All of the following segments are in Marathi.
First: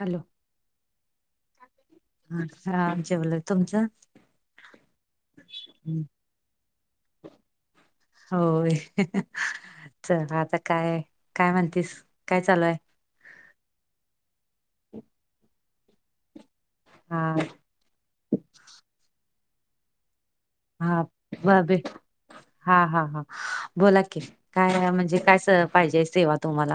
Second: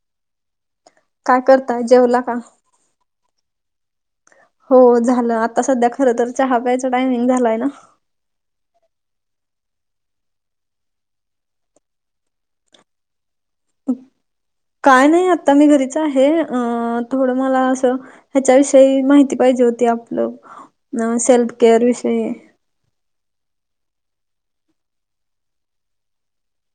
हॅलो काय करताय जेवला का? ह आमचे बोल तुमचं हो झालं आता सध्या हम्म. खर तर चहा प्यायचं टायमिंग झालाय ना होय च आता काय काय म्हणतीस काय चालूय. काय नाही आता मी घरीच आहे अ थोडं हा मला असं ह्याच्याविषयी माहिती पाहिजे होती हा आपलं सेल्फ भाभी केअर विषयी हा हा हा बोला की काय म्हणजे काय पाहिजे सेवा तुम्हाला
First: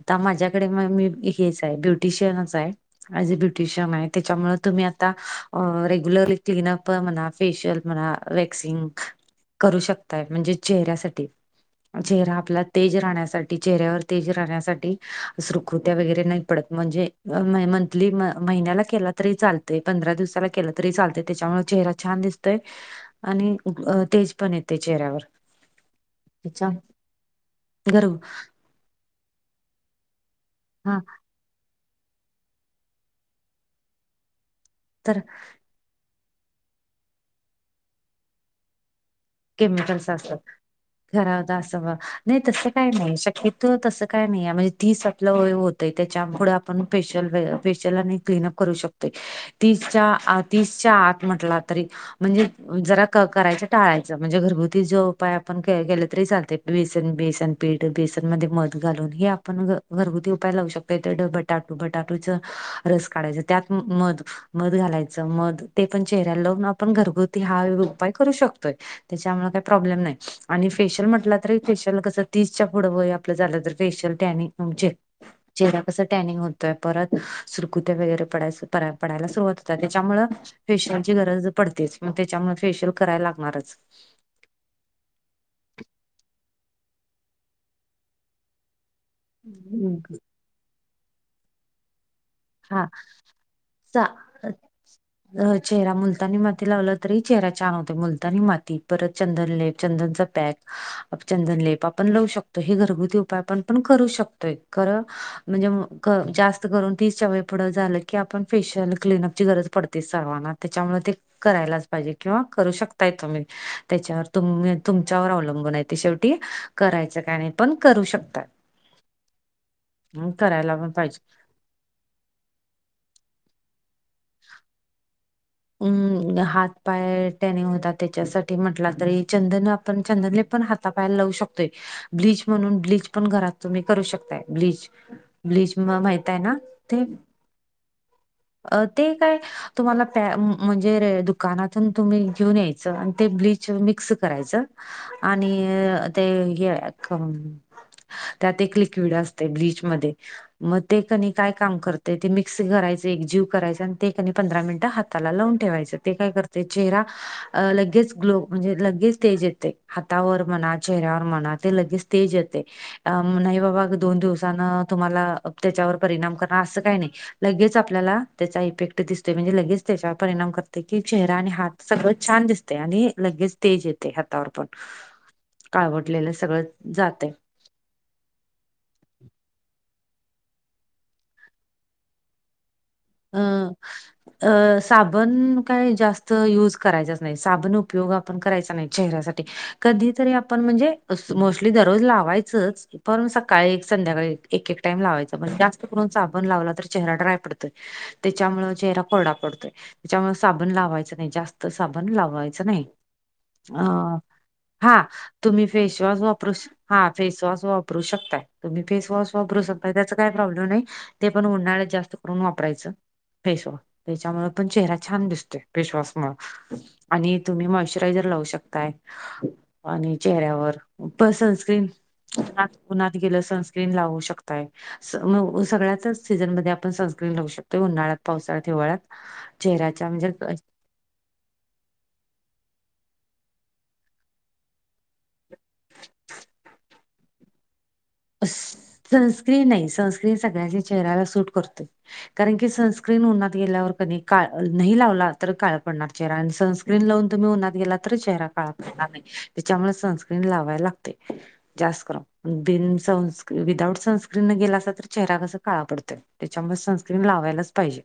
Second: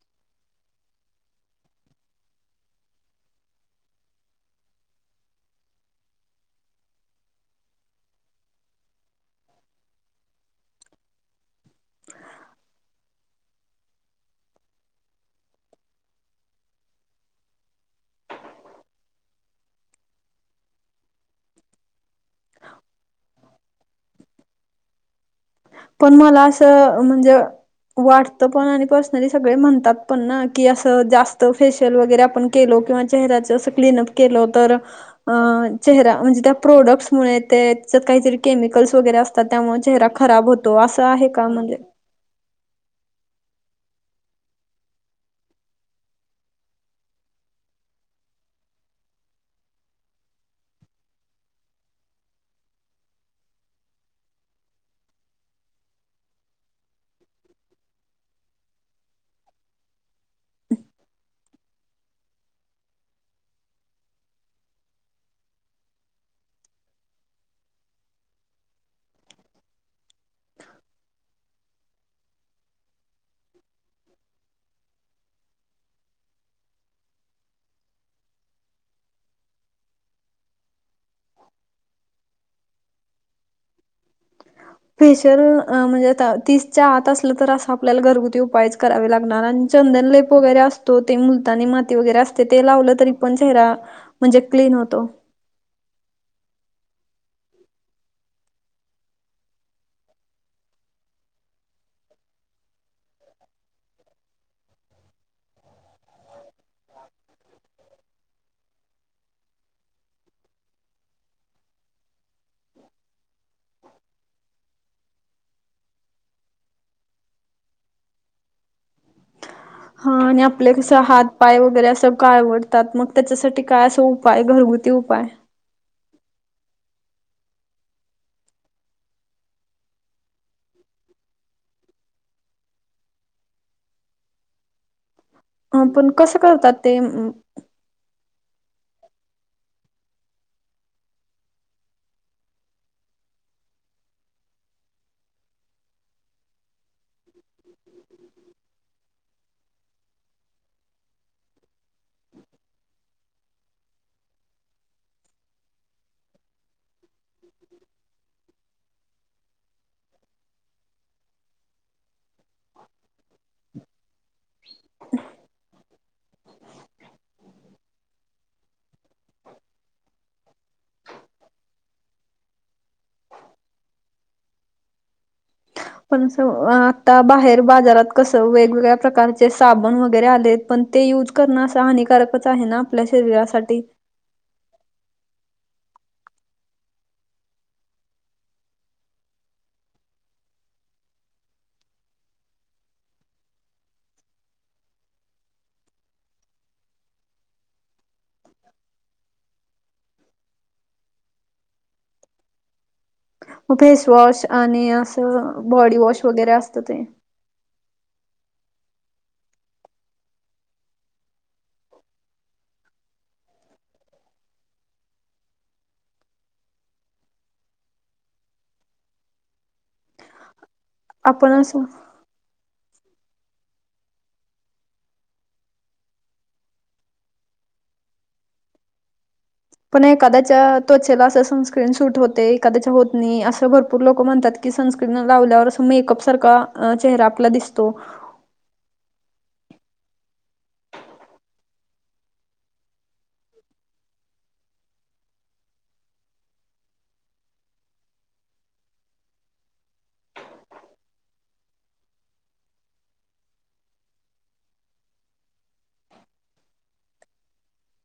आता माझ्याकडे मग मी हेच आहे ब्युटिशियनच आहे. ज अ ब्युटिशियन आहे त्याच्यामुळे तुम्ही आता रेग्युलरली क्लनअप म्हणा फेशियल ुमला वॅक्सिंग करू शकताय म्हणजे चेहऱ्यासाठीठी चेहरा आपला तेज राहण्यासाठी चेहऱ्यावर तेज राहण्यासाठी सुरखुत्या वगैरे नाही. म्हणजे मंथली महिन्याला केला तरी चालत पंधरा दिवसा केला तरी चालते त्याच्यामुळे चेहरा छान दिसतोय आणि तेज पण येते चेहऱ्यावर पण मला त्याच्या असं म्हणजे घरगु वाटतं पण आणि पर्सनली सगळे म्हणतात पण ना की हा असं जास्त फेशियल वगैरे आपण केलो किंवा चेहऱ्याचं असं क्लिनअप केलं तर तर अ चेहरा म्हणजे त्या प्रोडक्ट्स मु ते त्यात काहीतरी केमिकल्स वगैरे असतात त्यामुळे चेहरा खराब होत. घरा होता असं वा नाही तस काय नाही शक्य तस काय नाही म्हणजे तीस आपलं होतंय त्याच्या पुढं आपण फेशिल फेशिलला आणि क्लीनअप करू शकतो. तीसच्या तीसच्या आत म्हटला तरी म्हणजे जरा क करायच टाळायच. म्हणजे घरगुती जो उपाय आपण केला तरी चालते बेसन बेसन पीठ बेसन मध्ये मध घालून हे पण घरगुती उपाय लावू शकत ते बटाटू बटाटूच रस काढायच त्यात मध मध घालायचं मध ते पण चेहऱ्याला लावून आपण घरगुती हा उपाय करू शकतोय. त्याच्यामुळे काही प्रॉब्लेम नाही आणि फेशियल म्हटलं तरी फेशियल कसं तीसच्या पुढं व आपलं झालं तर फेशियल त्यानी आमचे चेहरा कस टॅनिंग होतोय परत सुरकुत्या वगैरे पय पडायला सुरुवात होत त्याच्यामुळ फेशियल ची गरज पडतेच मग त्याच्यामुळे फेशियल करायला लागणारच फेशियल म्हणजे तीसच्या आत असलं तर असं आपल्याला घरगुती उपायच करावे लागत. लग आणि चंदनलेप वगैरे असतो ते मुलतानी माती वगैरे असत ते हा लावलं तरी पण चेहरा म्हणजे चा क्लीन होतो. चेहरा मुलतानी माती लावला तरी चेहरा छान होते मुलतानी माती परत चंदनले चंदनचा पॅक चंदनलेप आपण लावू शकतो हे घरगुती उपाय आपण पण करू शकतोय. म्हणजे जास्त करून अगदी सवय पुढं झालं की आपण फेशियल क्लिनअपची गरज पडतेच सर्वांना त्याच्यामुळे ते करायलाच पाहिजे किंवा करू शकताय तुम्ही त्याच्यावर तुम् तुमच्यावर अवलंबून आहे ते शेवटी. करायचं काय नाही पण करू शकतात. [inaudible] ह आणि आपलं करायला पण कस पाहिजे हात पाय वगैरे असं काय आवडतात मग त्याच्यासाठी काय तो उपाय घरगुती उपाय हम्म हात पाय टनेंग होता त्याच्यासाठी म्हटला तरी चंदन आपण चंदन पण हात पायला लावू शकतोय ब्लीच म्हणून ब्लीच पण घरात तुम्ही करू शकताय ब्लीच. ब्लीच अ, म पण माहित आहे कसं ना करतात ते अं, अ ते काय तुम्हाला म्हणजे दुकानातून तुम्ही घेऊन यायचं आणि ते ब्लीच मिक्स करायचं आणि ते हे क त्यात एक लिक्विड असते ब्लीच मध्ये मग ते कनी काय काम करते ते मिक्स करायच. एक जीव करायचा आणि तेक नी पंधरा मिनिटं हाताला लावून ठेवायच ते काय करते चेहरा अ लगेच ग्लो म्हणजे लगेच तेज येते हातावर म्हणा चेहऱ्यावर म्हणा ते लगेच तेज येते. अ नाही बाबा दोन दिवसान तुम्हाला त्याच्यावर परिणाम करणार असं काही नाही. लगेच आप आपल्याला त्याचा इफेक्ट दिसतो म्हणजे लगेच त्याच्यावर परिणाम करते कि चेहरा आणि हात सगळंच छान दिसत. आणि लगेच तेज येते हातावर पण [inaudible] पण काळवडलेलं सगळं असं आता जाते. बाहेर बाजारात कसं वेगवेगळ्या प्रकारचे साबण वगैरे आले पण ते युज करणं अस हानिकारकच आहे ना. आपल्या अ शरीरासाठी अ साबण काय जास्त युज करायचच नाही साबण उपयोग पण करायचा नाही चेहऱ्यासाठी कधी तरी आपण म्हणजे मोस्टली दररोज लावायचच पण सकाळी संध्याकाळी एक एक टाइम लावायचा म्हणजे जास्त करून साबण लाव तर चेहरा ड्राय पडतोय. त्याच्यामुळ चेहरा कोरडा पडतोय. त्याच्यामुळे साबण लावायचं नाही जास्त साबण लावायचं नाही. मग अ फेसवॉश आणि हा तुम्ही असं बॉडी फेसवॉश वॉश वगैरे वापरू असतं ते. हा फेसवॉश वापरू शकताय. तुम्ही फेस वॉश वापरू शकता त्याचा काही प्रॉब्लेम नाही ते पण उन्हाळ्यात जास्त करून वापरायचं. फेशवॉश त्याच्यामुळे पण चेहरा छान दिसतो फेशवॉश मुळे आणि तुम्ही मॉइशचरायझर लावू शकताय आणि चेहऱ्यावर प आपण असं सनस्क्रीन ना उन्हात गेलं सनस्क्रीन लावू शकताय. ग सगळ्याच सीझनमध्ये आपण स संनस्क्रीन लावू शकतो उन्हाळत पावसाळा हिवाळ्यात पण चेहऱ्याच्या म्हणजे एखादयाच्या. त्वचेला असं सनस्क्रीन सुट होते एखादयचा होत नाही असं भरपूर लोक म्हणतात की सन लावल्यावर अस मेकअप सारखा चेहरा आपला दिसतो. सनस्क्रीन नाही सनस्क्रीन सगळ्यांचे चेहऱ्याला सूट करतोय. कारण की सनस्क्रीन उन्हात गेल्यावर क नाही लावला तर काळ पडणार. चेहरा आणि सनस्क्रीन लावून तुम्ही उन्हात गेला तर चेहरा काळा पडणार नाही. त्याच्यामुळे सनस्क्रीन लावायला लागते. जास्त करून बिन.. सनस् विदाऊट सनस्क्रीन न गेलासा तर चेहरा कसा काळा पडतोय. त्याच्यामुळे सनस्क्रीन लावायलाच पाहिजे.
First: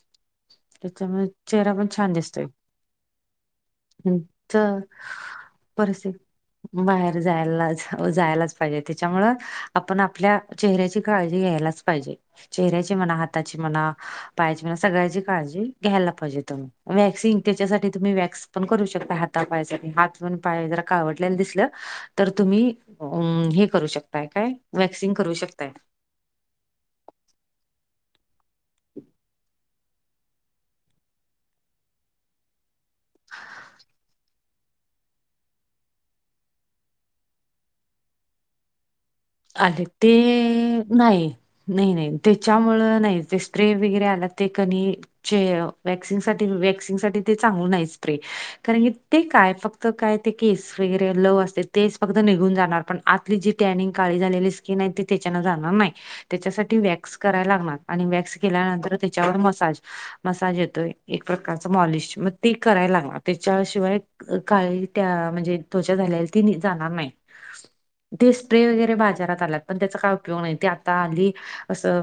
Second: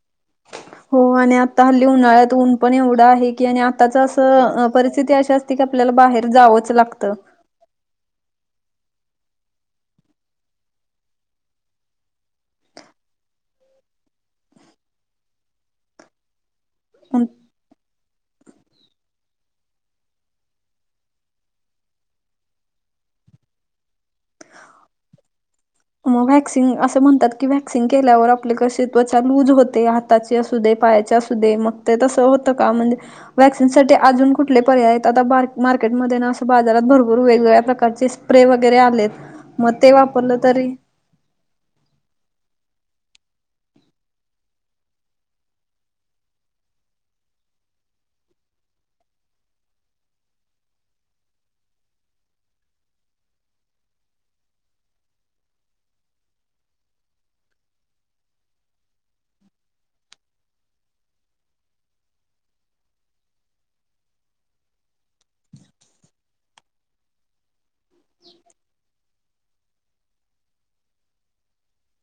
[inaudible] हो त्याच्यामुळे आणि आता चेहरा हल्ली पण छान उन्हाळ्यात दिसतोय. ऊन पण एवढं आहे की आणि आताच असं तर परिस्थिती अशा आपल्याला परिस्थिती बाहेर जावंच लागतं. बाहेर जायला जायलाच पाहिजे त्याच्यामुळे आपण आपल्या चेहऱ्याची काळजी घ्यायलाच पाहिजे चेहऱ्याची म्हणा हाताची म्हणा. पाहिजे म सगळ्यांची काळजी घ्यायला पाहिजे तुम्ही वॅक्सिन त्याच्यासाठी तुम्ही वॅक्स पण करू शकता हाता पायासाठी हात पण पाय जरा काळवडलेला दिसलं. तर तुम्ही अ हे करू शकताय काय वॅक्सिंग करू शकताय. मग व्हॅक्सिंग असं म्हणतात की व्हॅक्सिंग केल्यावर आपले कशी त्वचा लूज होते... हाताचे असू दे पायाचे असू दे मग ते तसं होतं का म्हणजे वॅक्सिनसाठी अजून कुठले पर्याय आहेत आता बार् मार्केटमध्ये ना, असं बाजारात भरपूर वेगवेगळ्या प्रकारचे.. स्प्रे वगैरे आलेत मग ते वापरलं तरी.. नाही नाही नाही त्याच्यामुळं नाही ते स्प्रे वगैरे आणते कनी.. जे वॅक्सिंग साठी वॅक्सिंग साठी ते चांगल नाही. स्प्रे कारण की ते काय फक्त काय ते केस वगैरे लव असते तेच फक्त निघून जाणार पण आतली जी टनिंग.. काळी झालेली स्किन आहे ती त्याच्याने जाणार नाही. त्याच्यासाठी वॅक्स करायला लागणार आणि वॅक्स केल्यानंतर त्याच्यावर मसाज.. मसाज येतोय एक प्रकारच मॉलिश मग ते करायला लागणार त्याच्याशिवाय.. काळी त्या म्हणजे त्वचा झालेली ती जाणार नाही तेच.. स्प्रे वगैरे बाजारात आलात. पण त्याचा काय उपयोग नाही. ते आता हल्ली, असं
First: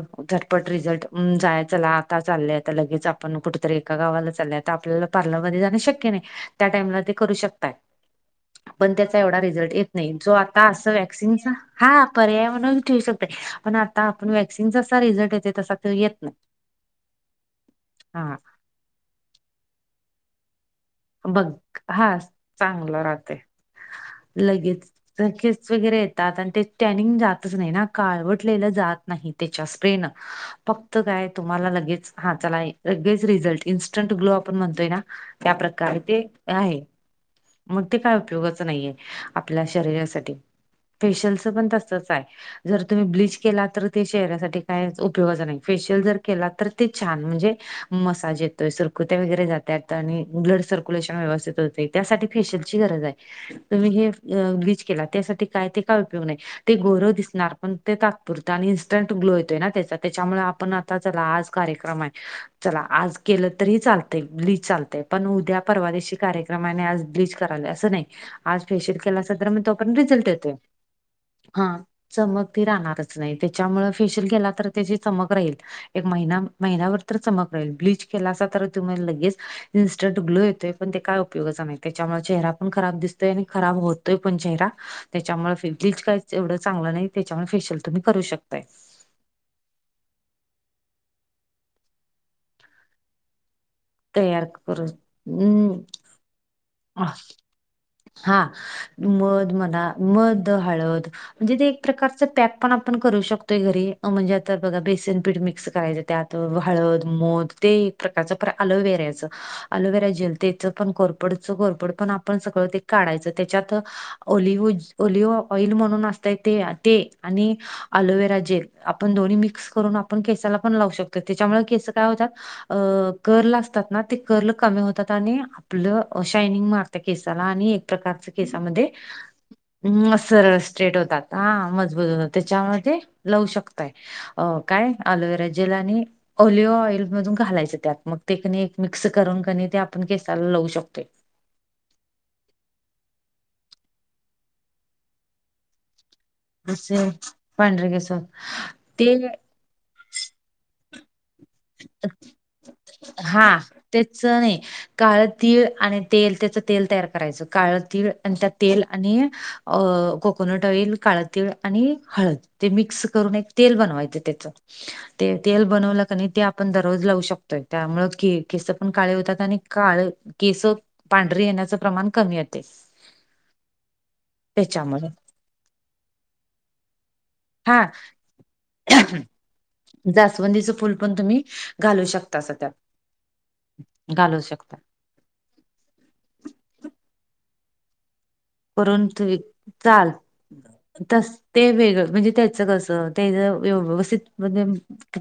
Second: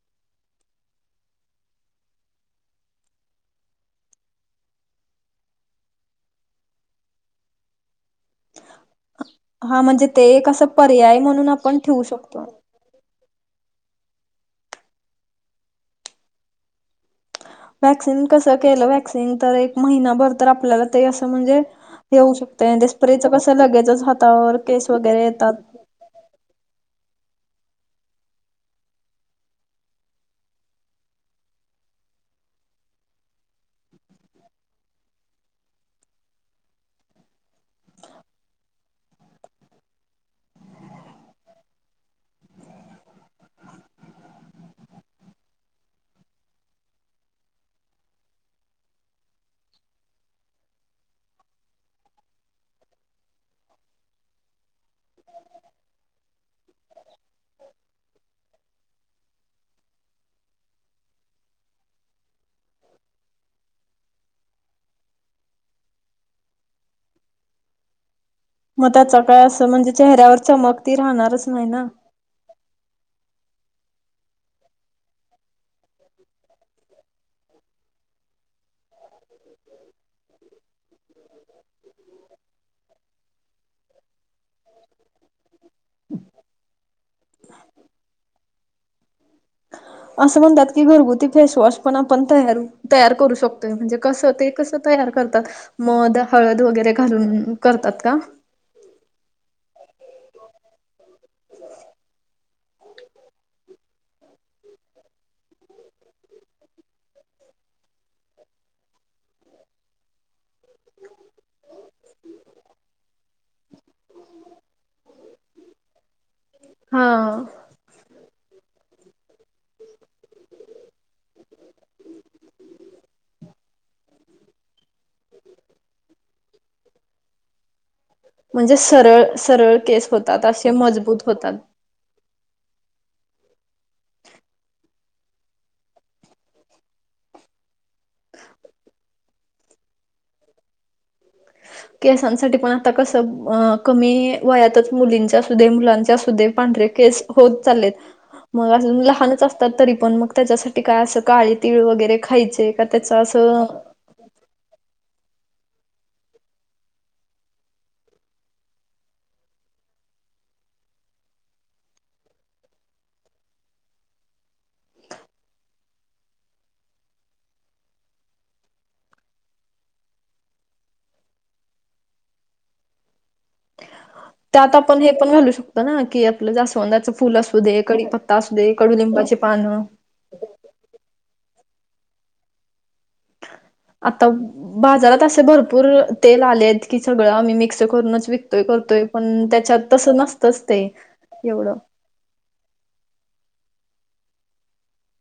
पट रिझल्ट. अं जाया चला. आता चाललंय. आता लगेच आपण कुठेतरी, एका गावाला चालय. ता. आपल्याला पार्लरमध्ये जाण शक्य नाही. त्या टाइमला, ते करू शकताय. [inaudible] पण त्याचा एवढा रिझल्ट हा येत म्हणजे नाही. ते जो एक असं आता अस पर्याय म्हणून वॅक्सिनचा. आपण ठेवू हा, शकतो पर्याय म्हणून ठेऊ शक पण आता आपण वॅक्सिनचा जसा, रिझल्ट येतो. तसा येत नाही. वॅक्सिन हा कसं, केलं वॅक्सिन, तर एक महिनाभर तर आपल्याला ते असं बघ म्हणजे, हा येऊ शकतय. चांगलं स्प्रेचं राहते कसं, लगेचच हातावर केस लगेच वगैरे येतात. केस वगैरे येतात. आणि ते टॅनिंग जातच नाही ना. काळवटलेलं जात नाही. त्याच्या स्प्रेनं. फक्त काय? तुम्हाला लगेच हा चला, लगेच रिझल्ट. इन्स्टंट ग्लो आपण म्हणतोय ना. त्या प्रकारे ते आहे. मग ते काय उपयोगाच नाहीये. आपल्या शरीरासाठी. फेशलचं पण तसचाय. जर तुम्ही ब्लीच केला तर, ते चेहऱ्यासाठी कायच उपयोगाच नाही. फेशियल जर केला तर, ते छान म्हणजे मसाज येतोय. सरकुत्या वगैरे जात्यात. आणि ब्लड सर्क्युलेशन व्यवस्थित होते. त्यासाठी फेशियलची गरजाय. तुम्ही हे ब्लीच केला. त्यासाठी काय, ते काय उपयोग नाही. ते गोरं दिसणार. पण ते तात्पुरतं. आणि इन्स्टंट ग्लो येतोय ना, त्याचा त्याच्यामुळे आपण आ आता, चला आज कार्यक्रमाय चला आज केलं तरी चालतय. ब्लिच चालतेय. पण उद्या परवादिशी कार्य क्रमाने, आज ब्लीच कराले. असं नाही. आज मग फेशियल त्याचा केलासा, काय तर मग असं तो म्हणजे पर्यंत रिझल्ट चेहऱ्यावर येतोय. चमक ती राहणारच नाही हा. ना चमक ती राहणारच नाही. त्याच्यामूळं फेशियल केला तर, त्याची चमक राहील. एक महिना - महिनाभर तर चमक राहील. ब्लीच केला आसाल तर तुम्ही लगेच इन्स्टंट ग्लो येतोय. पण ते काय उपयोगाच नाही. त्याच्यामुळे चेहरा पण खराब दिसतोय. आणि खराब होत तो पण चेहरा. त्याच्यामुळे फे ब्लिच काहीच एवढं, चांगलं नाही. त्याच्यामुळे फेशियल तुम्ही करू शकताय. असं म्हणतात की, घरगुती फेसवॉश पण आपण तयारु - तयार करू शकतो. म्हणजे कसं, तयार ते कसं, तयार करतात? करून मध, हळद वगैरे घालून करतात का? हा. मध मन्हा, मध, हळद म्हणजे ते एक प्रकारच, पॅक पण आपण करू शकतोय, घरी. म्हणजे आता बघा, बेसनपीठ मिक्स करायचं त्यात. हळद, मध ते एक प्रका एलोवेराच. एलोवेरा जेल तेच पण कोरफडचं. कोरफड पण आपण सगळं ते काढायचं त्याच्यात ओलिव्हीज- ओलिवो ऑइल म्हणून असतय, ते. ते हा आणि अलोवेरा जेल. आपण दोन्ही मिक्स करून, आपण केसाला पण लावू शकतो. त्याच्यामुळ केस काय होतात अ कर्ल असतात ना. ते कर्ल कमी होतात. आणि आपलं, अ शायनिंग मारत केसाला. आणि एक प्रकारच म्हणजे केसामध्ये. सरळ सरळ केस अ होतात असे सरळ-स्रेट मजबूत होतात. हा, मजबूत होता. त्याच्यामूळ ते लावू शकताय. अ काय? अलोवेरा जेल आणि ओलिव्ह ऑइल मधून घालायचं त्यात. मग ते कणी मिक्स करून कनी, ते आपण केसाला लावू शकतोय. ह [inaudible] केसांसाठी पण आता कसं. अं, कमी वयातच मुलींच असू दे, मुलांच असू दे पांढरे जसे केस होत पांढरे चाललेत. केस म अजून ते लहानच अस तात. तरी पण मग, त्याच्यासाठी काय? असं काळे तिळ वगैरे खायचे, का? त्याच हा असं तेच नाही काळं तीळ आणि तेल, त्याच तेल तयार करायच. काळ तीळ, आणि त्या तेल आणि अं, कोकोनट ऑइल, काळ तीळ, आणि हळद. ते मिक्स करून, एक तेल बनवायचं त्याचं. ते तेल बनवलं ते आपण दररोज लावू शकतोय. त्यामुळ के - केस पण काळे होत्यात. आणि काळ केसं पांढरी येण्याचं, प्रमाण कमी येतय. त्यात आपण हे पण घालू शकतो ना, की आपलं जास्वंदाचं फु फुल असू हा दे, कडी पत्ता असू दे, कडुलिंबाचे पानं. जास्वंदीचं फुल पण तुम्ही, घालू शकता असं त्यात. आता,, घालू शकता बाजारात असे भरपूरऽ तेल आले आहेत, की सगळं आम्ही मिक्स करूनच विकऽ करून त चाल,, ते त ते एवढं वेगळं,, म्हणजे त्याचं कसंऽ ते व्यवस्थित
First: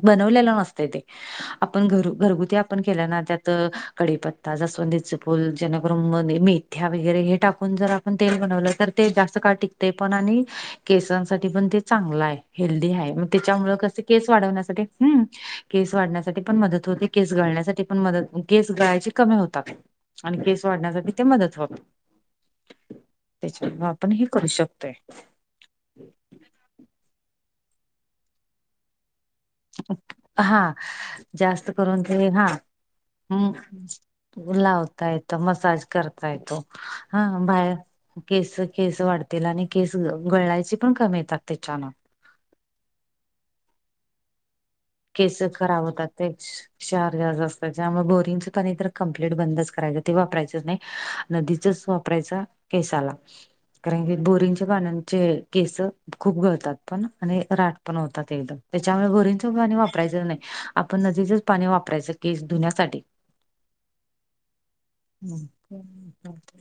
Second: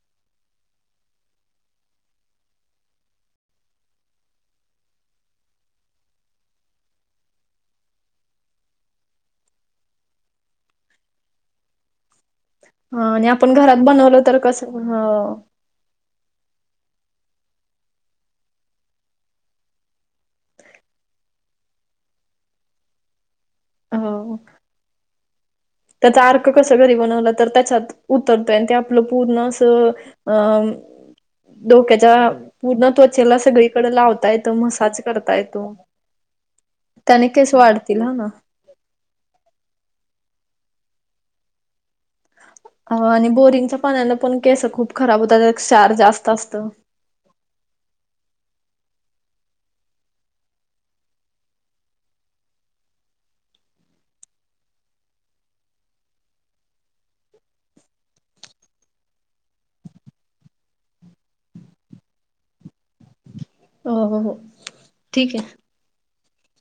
बनवलेलं नसतय ते. आपण घर, घरगुती आपण केल्या ना,, त्यात कडीपत्ता, जास्वंदीच फुल, जेणेकरून मीऽ ह्या, वगैरे हे टाकून जराऽ तेल बनवलं तर ते जास्त काळ टिकतय पण,, आणि केसांसाठी पण ते चांगलं आय. हेल्दी आय,, मग आणि आपण त्याच्यामुळ घरात कसं बनवलं केस तर कसं वाढवण्यासाठी,, हं,, ह केस वाढण्यासाठी पण मदत होते, केस गळण्यासाठी पण मदत, केस गळायची कमी होतात. आणि केस वाढण्यासाठी ते मदत होतय,, त्याच्या, आपण हे हो करू शकतोय. त्याचा अर्क कस, घरी बनवला तर त्याच्यात,, उतरतोय, आणि ते आपलं पूर्णऽ स, अ, हा जास्त करून डोक्याच्या ते हा पूर्ण त्वचेला, सगळीकडे लावतऽ हम्म लावता येत, मसाज करता येतो,, हा, त्याने केस बाहेर, वाढतील ह ना केस केस वाढतऽ तेलाने केस गळायचे पण कमी येतात त्याच्यान. हं,, आणि बोरिंगच्या पाण्यानं पण केसं खूप खराब होत्यात, त्यात क्षार जास्त असतं. क्षार् जास्त असत,, त्यामुळं बोरिंगच पाणी तर कंप्लिट बंदच करायच, ते वापरायचच नाही. नदीचच वापरायचा,, केसाला. कारण की,, बोरिंगच्या पाण्याचे केसं, खूप गळतात पण आणिऽ पण होतात एकदम, त्याच्यामुळे बोरिंग ऽ च पाणी वापरायचं नाही, आपण नदिचच पाणी वापरायचं केस धुण्यासाठी. हो हो, ठीक आहे. हम् ह